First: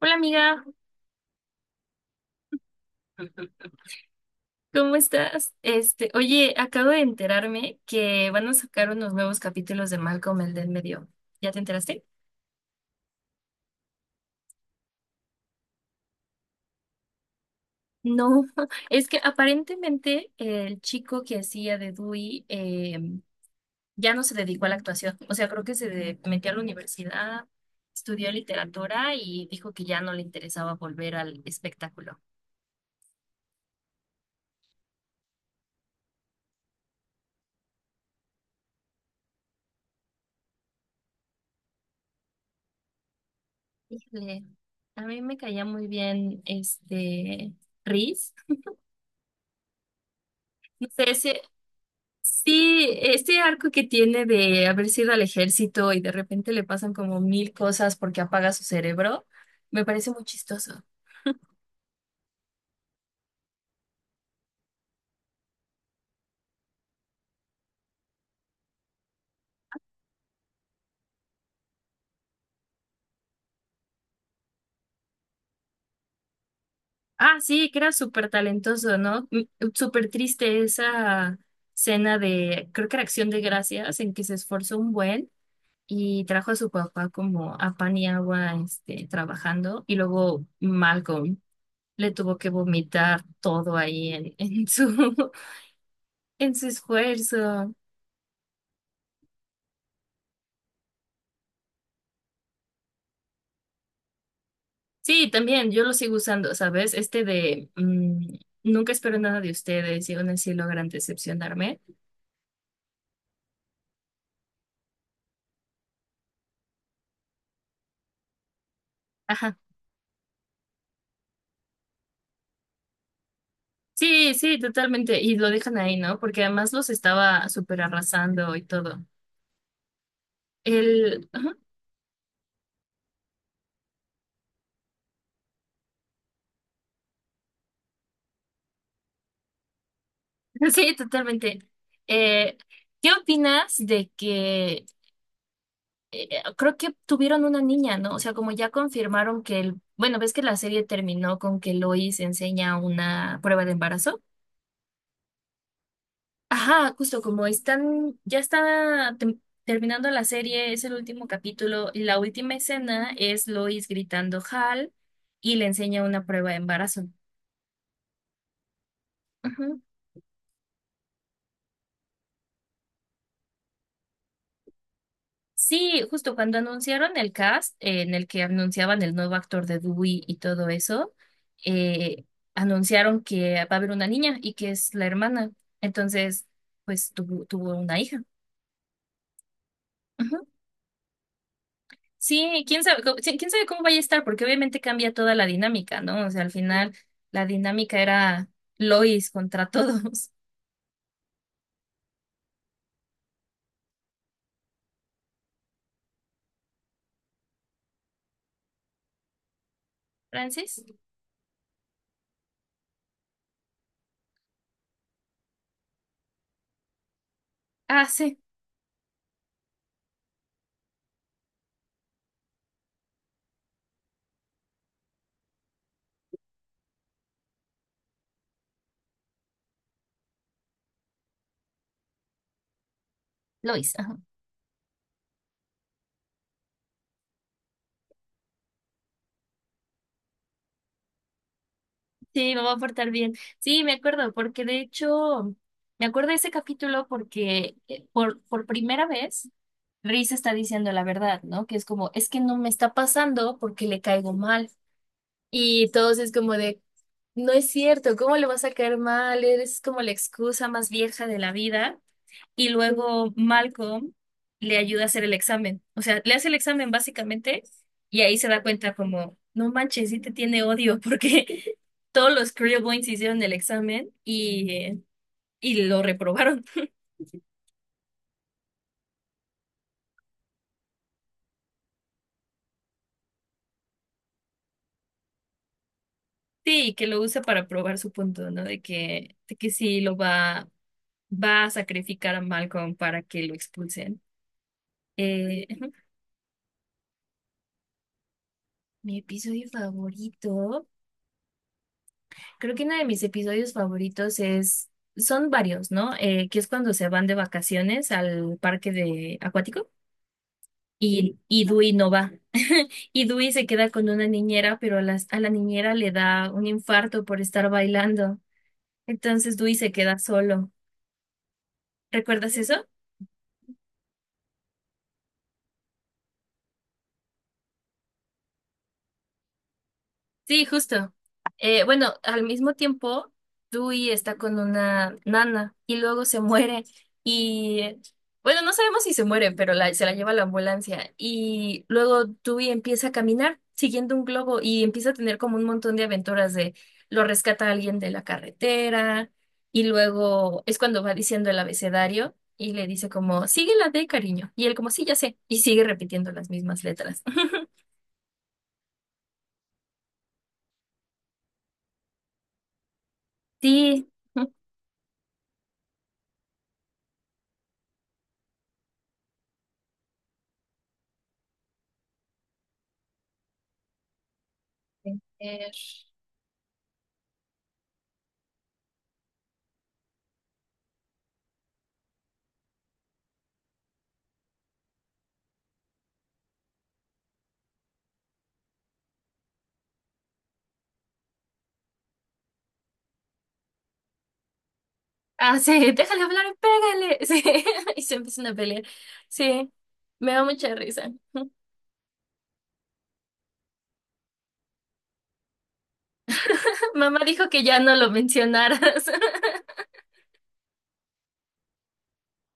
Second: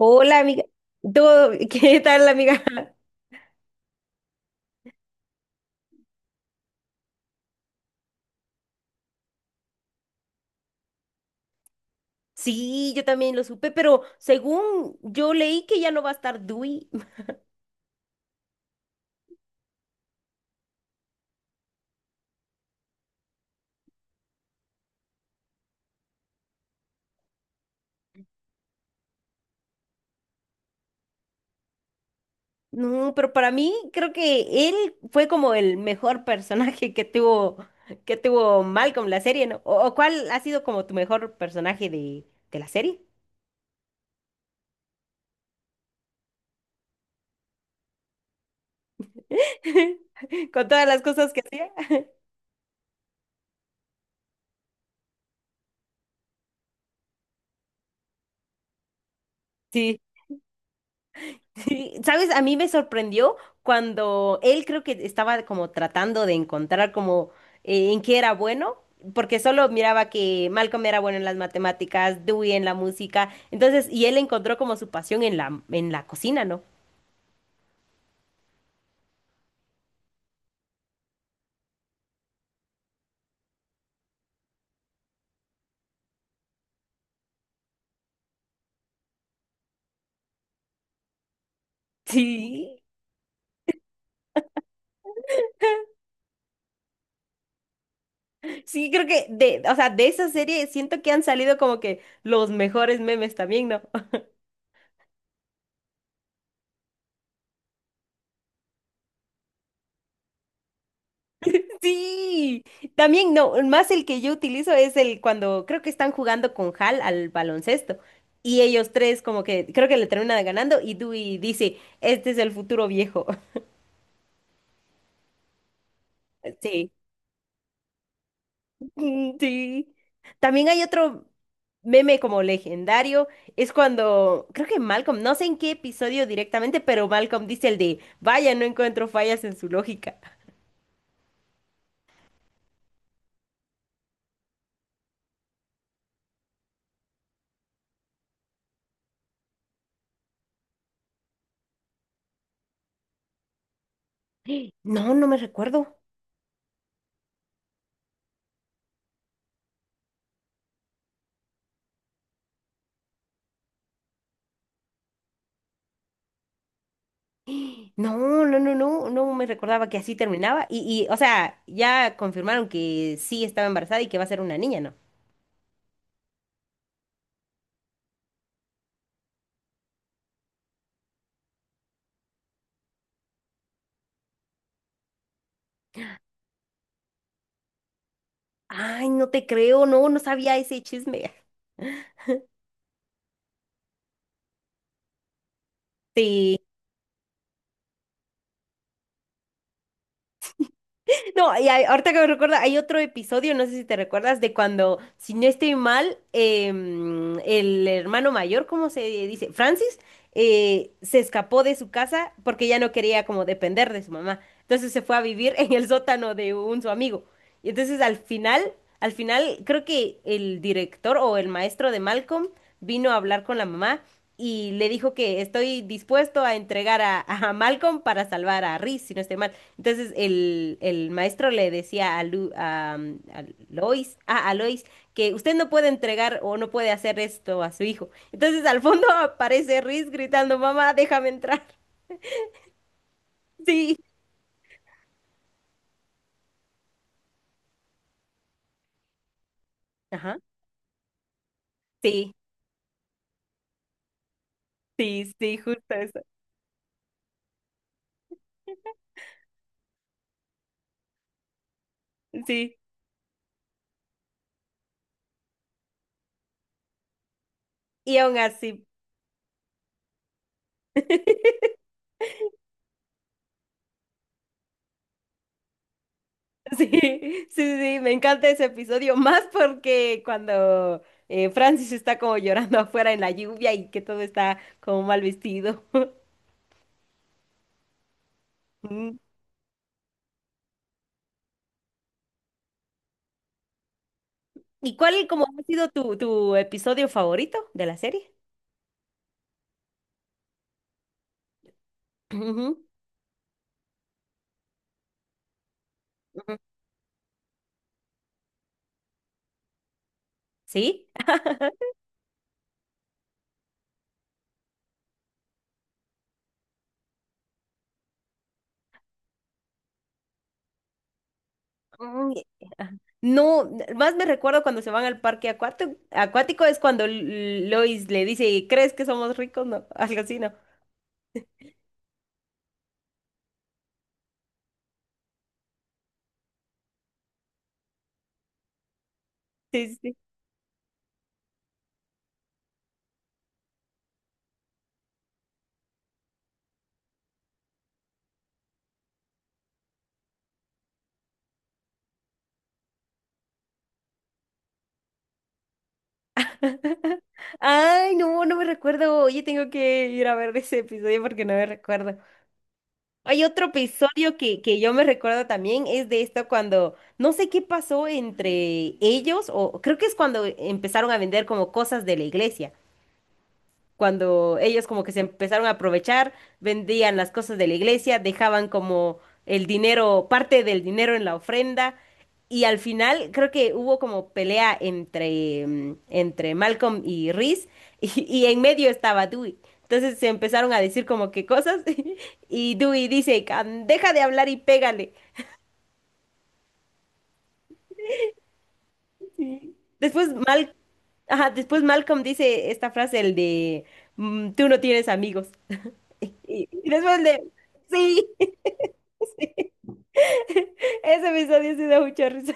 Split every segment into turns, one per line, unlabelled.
Hola
amiga.
amiga,
¿Todo- ¿Qué tal, amiga?
¿cómo estás? Oye, acabo de enterarme que van a sacar unos nuevos capítulos de Malcolm el del medio. ¿Ya te enteraste?
Sí, yo también lo supe, pero según yo leí que ya no va a estar Dewey.
No, es que aparentemente el chico que hacía de Dewey ya no se dedicó a la actuación. O sea, creo que metió a la universidad, estudió literatura y dijo que ya no le interesaba volver al espectáculo.
No, pero para mí creo que él fue como el mejor personaje que tuvo Malcolm la serie, ¿no? ¿O cuál ha sido como tu mejor personaje de la serie?
Híjole, a mí me caía muy bien Reese.
Con todas
No
las
sé,
cosas
si
que hacía.
Sí, este arco que tiene de haber sido al ejército y de repente le pasan como mil cosas porque apaga su cerebro, me
Sí.
parece muy chistoso.
Sí, ¿sabes? A mí me sorprendió cuando él creo que estaba como tratando de encontrar como en qué era bueno, porque solo miraba que Malcolm era bueno en las matemáticas, Dewey en la música, entonces, y él encontró como su pasión en la cocina, ¿no?
Ah, sí, que era súper talentoso, ¿no? Súper triste esa escena de, creo que era Acción de Gracias, en que se esforzó un buen y trajo a su papá como a pan y agua, trabajando, y luego Malcolm le tuvo que
Sí,
vomitar todo ahí en su, en su esfuerzo.
sí, creo que de, o sea, de esa serie siento que han salido como que los mejores memes también, ¿no?
Sí, también, yo lo sigo usando, ¿sabes? Este de nunca espero nada de ustedes y aún así logran decepcionarme.
Sí, también no, más el que yo utilizo es el cuando creo que están jugando con Hal al baloncesto y ellos tres como
Ajá.
que creo que le terminan ganando y Dewey dice, este es el futuro viejo.
Sí, sí, totalmente. Y lo dejan ahí, ¿no? Porque además los
Sí,
estaba súper arrasando y todo.
mm, sí. También hay otro
Ajá.
meme como legendario, es cuando creo que Malcolm, no sé en qué episodio directamente, pero Malcolm dice el de, vaya, no encuentro fallas en su lógica.
Sí, totalmente. Eh, ¿Qué opinas de que eh, creo que tuvieron una niña, ¿no? O sea, como ya confirmaron que Bueno, ves que la serie terminó con que Lois enseña una prueba de embarazo.
No, no me recuerdo.
Ajá, justo como están, terminando la serie, es el último capítulo y la última escena es Lois gritando Hal y le enseña una prueba de embarazo.
No, no, no me
Ujú.
recordaba que así terminaba. Y, o sea, ya confirmaron que sí estaba embarazada y que va a ser una niña, ¿no?
Sí, justo cuando anunciaron el cast, en el que anunciaban el nuevo actor de Dewey y todo eso, eh, anunciaron que va a haber una niña y que es la hermana. Entonces, pues tuvo una hija.
Ay, no te creo, no, no sabía ese chisme.
Sí, quién sabe, sí, quién sabe cómo vaya a estar, porque obviamente cambia toda la dinámica, ¿no? O sea, al
Sí.
final la dinámica era Lois contra todos.
No, y hay- ahorita que me recuerda, hay otro episodio, no sé si te recuerdas, de cuando, si no estoy mal, el hermano mayor, ¿cómo se dice? Francis,
¿Francis?
se escapó de su casa porque ya no quería como depender de su mamá. Entonces se fue a vivir en el sótano de un su amigo. Y entonces
Ah, sí,
al final, creo que el director o el maestro de Malcolm vino a hablar con la mamá y le dijo que estoy dispuesto a entregar a, a Malcolm para salvar a Reese, si no estoy mal. Entonces el maestro le decía a, Lu- a
Lois. Ajá.
Lois, ah, a Lois, que usted no puede entregar o no puede hacer esto a su hijo. Entonces al fondo aparece Reese gritando, mamá, déjame entrar.
Sí, me va a portar bien. Sí, me
Sí.
acuerdo, porque de hecho, me acuerdo de ese capítulo porque por primera vez Reese
Ajá.
está diciendo la verdad, ¿no? Que es como, es
Sí,
que no me está pasando porque le caigo mal.
sí, sí,
Y
justo
todos
eso.
es como de, no es cierto, ¿cómo le vas a caer mal? Eres como la excusa más vieja de la vida. Y
Sí.
luego Malcolm le ayuda a hacer el examen. O sea, le hace el examen básicamente
Y
y
aún
ahí se da
así,
cuenta como, no manches, sí te tiene odio porque todos los Boys hicieron el examen y lo reprobaron.
sí, sí, sí, me encanta ese episodio, más porque cuando Francis está como llorando afuera en la lluvia y que todo está como mal vestido.
Sí, y que lo usa para probar su punto, ¿no? De que sí va a sacrificar a Malcolm para que lo expulsen.
¿Y cuál como ha sido
Ujú.
tu episodio favorito de la serie?
Mi episodio favorito. Creo
Ujú,
que uno de mis episodios favoritos es, son varios, ¿no?
ujú.
Que es cuando se van de vacaciones al parque de acuático
¿Sí?
y Dewey no va. Y Dewey se queda con una niñera, pero a la niñera le da un infarto por estar bailando. Entonces Dewey se queda solo.
Mm,
¿Recuerdas eso?
ajá. No, n- más me recuerdo cuando se van al parque acuático, acuático es cuando L- Lois le dice, ¿crees que somos ricos? No, algo así, ¿no?
Sí, justo. Bueno, al mismo tiempo, Dewey está con una nana y luego se muere. Y bueno, no sabemos si se muere, pero
Sí, sí,
se la
sí.
lleva a la ambulancia. Y luego Dewey empieza a caminar siguiendo un globo y empieza a tener como un montón de aventuras de lo rescata alguien de la carretera. Y luego es cuando va diciendo el abecedario y le dice como, sigue la D, cariño. Y él como, sí, ya sé. Y sigue repitiendo las mismas letras.
Ay, no, no me recuerdo. Oye, tengo que ir a ver ese episodio porque no me recuerdo. Hay otro
Sí.
episodio que, que yo me recuerdo también, es de esto cuando no sé qué pasó entre ellos, o creo que es cuando empezaron a vender como cosas de la iglesia cuando ellos como que se empezaron a
Eh,
aprovechar, vendían las cosas de la iglesia, dejaban como el dinero, parte del dinero en la ofrenda, y al final creo que hubo como pelea entre, mm, entre Malcolm y Reese, y en medio estaba Dewey. Entonces se empezaron a decir como que cosas, y Dewey dice, "Can- deja de hablar y pégale."
Ah, sí, déjale hablar, pégale. Sí, y se empiezan a pelear. Sí,
Después,
me da
Mal,
mucha risa.
ajá, después Malcolm dice esta frase, el de, "Mm, tú no tienes amigos." Y después
Mamá
el
dijo
de,
que ya no lo
sí.
mencionaras.
Ese episodio sí da mucha risa.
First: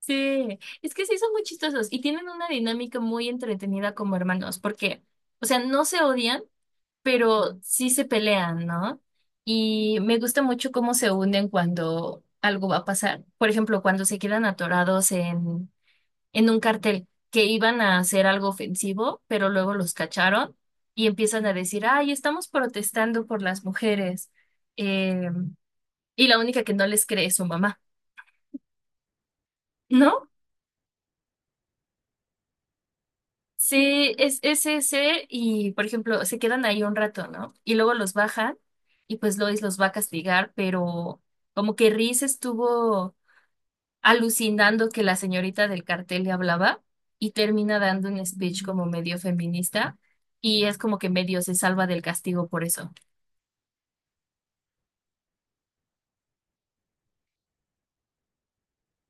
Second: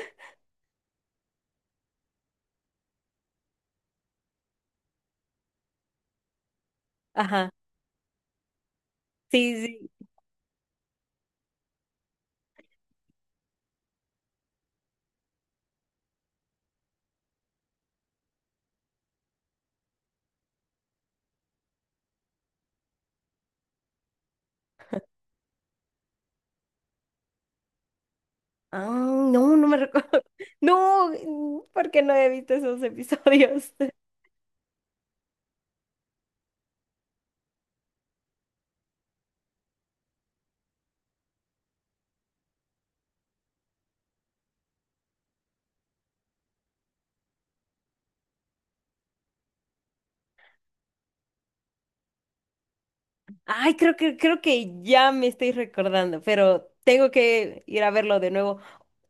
Sí, es que sí son muy chistosos y tienen una dinámica muy entretenida como hermanos, porque, o sea, no se odian,
Ajá,
pero sí se pelean, ¿no?
sí, sí.
Y me gusta mucho cómo se unen cuando algo va a pasar. Por ejemplo, cuando se quedan atorados en un cartel que iban a hacer algo ofensivo, pero luego los cacharon y empiezan a decir, ay, estamos protestando por las mujeres. eh, y la única que no les cree es su mamá,
Ah, no, no me recuerdo.
¿no?
No, ¿porque no he visto esos episodios?
Sí, es ese y, por ejemplo, se quedan ahí un rato, ¿no? Y luego los bajan y pues Lois los va a castigar, pero como que Reese estuvo alucinando que la señorita del cartel le hablaba y termina dando un speech como medio feminista y es como que medio se salva del castigo por eso.
Ay, creo que ya me estoy recordando, pero tengo que ir a verlo de nuevo.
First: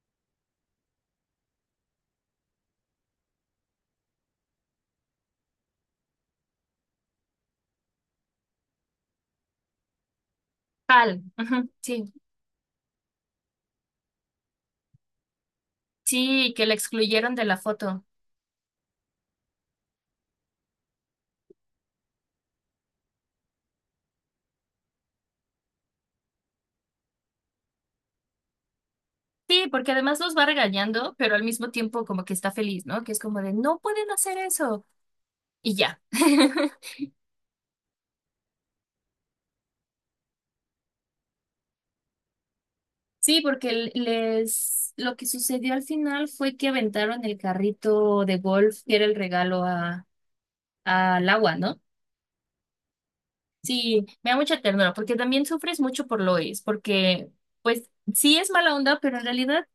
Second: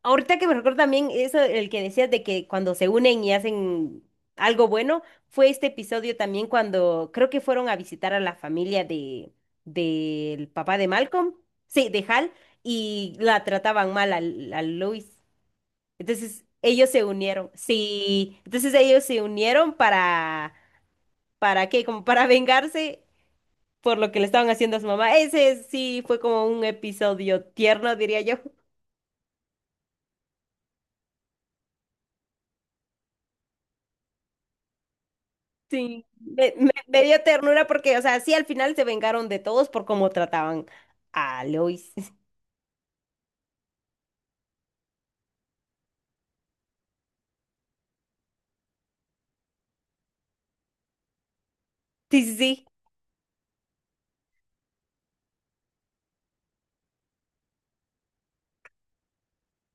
Ahorita que me recuerdo también eso, el que decías de que cuando se unen y hacen algo bueno, fue este episodio también cuando creo que fueron a visitar a la familia de del papá de
Tal,
Malcolm,
ujú,
sí, de
sí,
Hal, y la trataban mal al- a, Luis. Entonces
sí, que la
ellos se
excluyeron de
unieron,
la foto.
sí, entonces ellos se unieron ¿para qué? Como para vengarse por lo que le estaban haciendo a su mamá. Ese sí fue como un episodio tierno, diría yo.
Sí, porque además los va regañando, pero al mismo tiempo como que está feliz, ¿no? Que es como de, no pueden hacer eso. Y ya.
Sí, me dio ternura porque, o sea, sí, al final se vengaron de todos por cómo trataban a Lois.
Sí, porque les lo que sucedió al final fue que aventaron el carrito de golf que era el regalo a al agua, ¿no?
Sí, sí, sí.
Sí, me da mucha ternura, porque también sufres mucho por Lois, porque pues sí es mala onda, pero en realidad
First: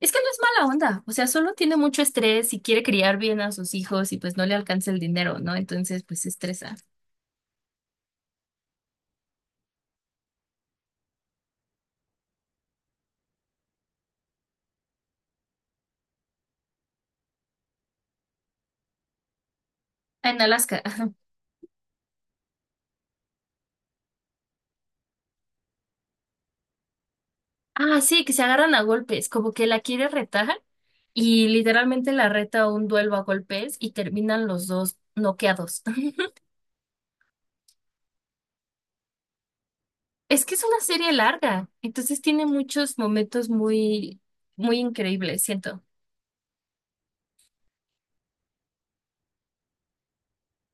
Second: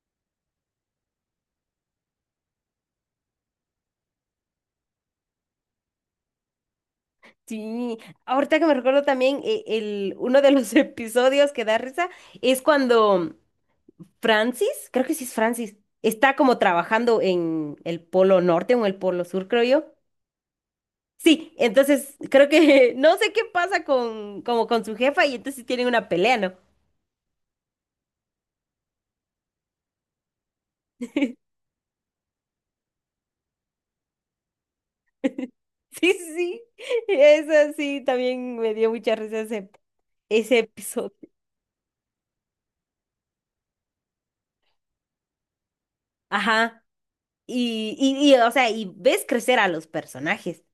es que no es mala onda, o sea, solo tiene mucho estrés y quiere criar bien a sus hijos y pues no le alcanza el dinero, ¿no? Entonces pues se estresa.
Sí, ahorita que me recuerdo también, el, uno de los episodios que da risa es cuando Francis, creo que sí es Francis, está como trabajando en el polo norte o en el polo sur, creo yo.
Ah, en Alaska. Ajá.
Sí, entonces creo que no sé qué pasa con, como con su jefa y entonces tienen una pelea, ¿no?
Ah, sí, que se agarran a golpes, como que la quiere retar y literalmente la reta a un duelo a golpes y terminan los dos noqueados.
Sí, sí, eso sí, también me dio mucha risa ese,
Es que
ese
es una
episodio.
serie larga, entonces tiene muchos momentos muy increíbles, siento.
Ajá, y, o sea, y ves crecer a los personajes.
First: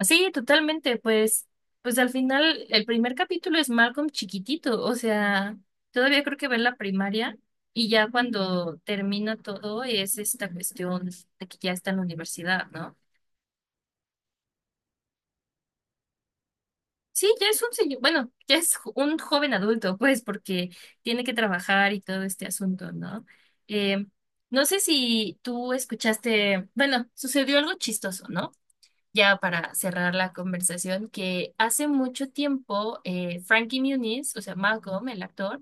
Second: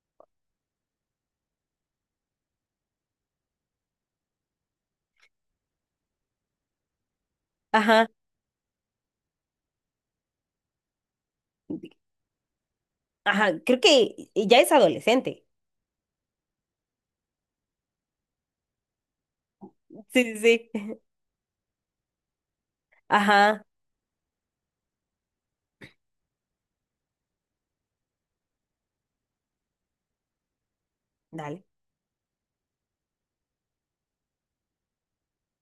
Sí, totalmente, pues, pues al final el primer capítulo es Malcolm chiquitito, o sea, todavía creo que va en la primaria y
Ajá,
ya cuando termina todo es esta cuestión de que ya está en la universidad, ¿no?
ajá, creo que ya es adolescente.
Sí, ya es un señor, bueno, un joven adulto, pues,
Sí, sí,
porque
sí.
tiene que trabajar y todo este asunto, ¿no?
Ajá,
Eh, no sé si tú escuchaste, bueno, sucedió algo chistoso, ¿no? Ya para cerrar la conversación, que
dale.
hace mucho tiempo Frankie Muniz, o sea, Malcolm, el actor,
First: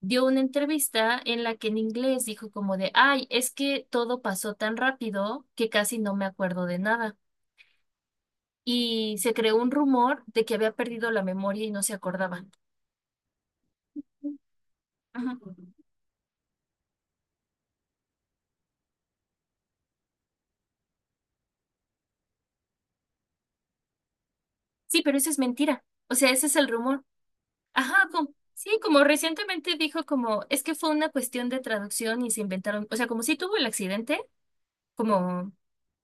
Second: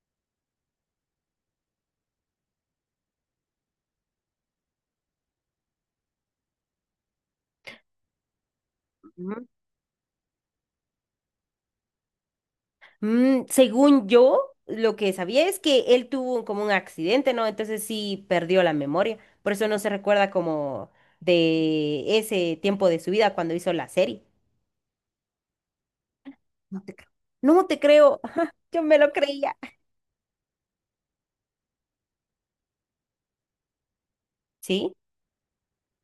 dio una entrevista en la que en inglés dijo como de, ay, es que todo pasó tan rápido que casi no me acuerdo de nada. Y se
Ujú.
creó un rumor de que había perdido la memoria y no se acordaba.
Mm, según yo, lo que
Ajá.
sabía es que él tuvo como un accidente, ¿no? Entonces sí perdió la memoria, por eso no se recuerda como de ese tiempo de su vida cuando hizo la serie.
Sí, pero eso es mentira. O sea, ese es el
No te
rumor.
creo. No te
Ajá,
creo.
como,
Ajá,
sí,
yo me
como
lo creía.
recientemente dijo como, es que fue una cuestión de traducción y se inventaron, o sea, como si tuvo el accidente,
¿Sí?
como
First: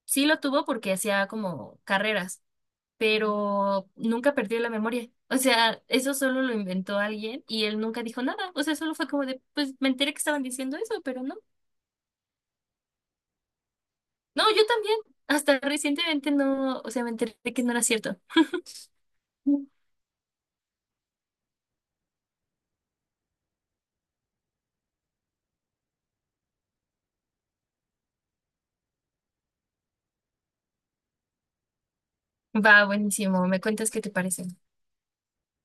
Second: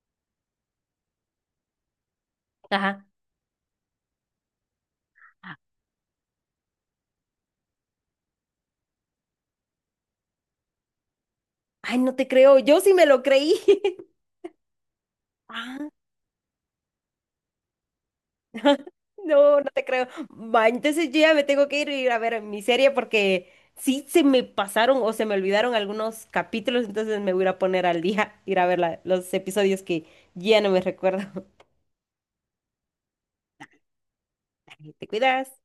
sí lo tuvo porque hacía como carreras,
Ajá.
pero nunca perdió la memoria. O sea, eso solo lo inventó alguien y él nunca dijo nada. O sea, solo fue como de, pues me enteré que estaban diciendo eso, pero no.
Ay, no te creo. Yo sí me lo creí.
No, yo también. Hasta
Ah,
recientemente no, o sea, me enteré que no era cierto.
no, no te creo. Va, entonces yo ya me tengo que ir, ir a ver mi serie porque sí se me pasaron o se me olvidaron algunos capítulos, entonces me voy a ir a poner al día, ir a ver la- los episodios que ya no me recuerdo.
Va, buenísimo. ¿Me cuentas qué te parece?
Te cuidas.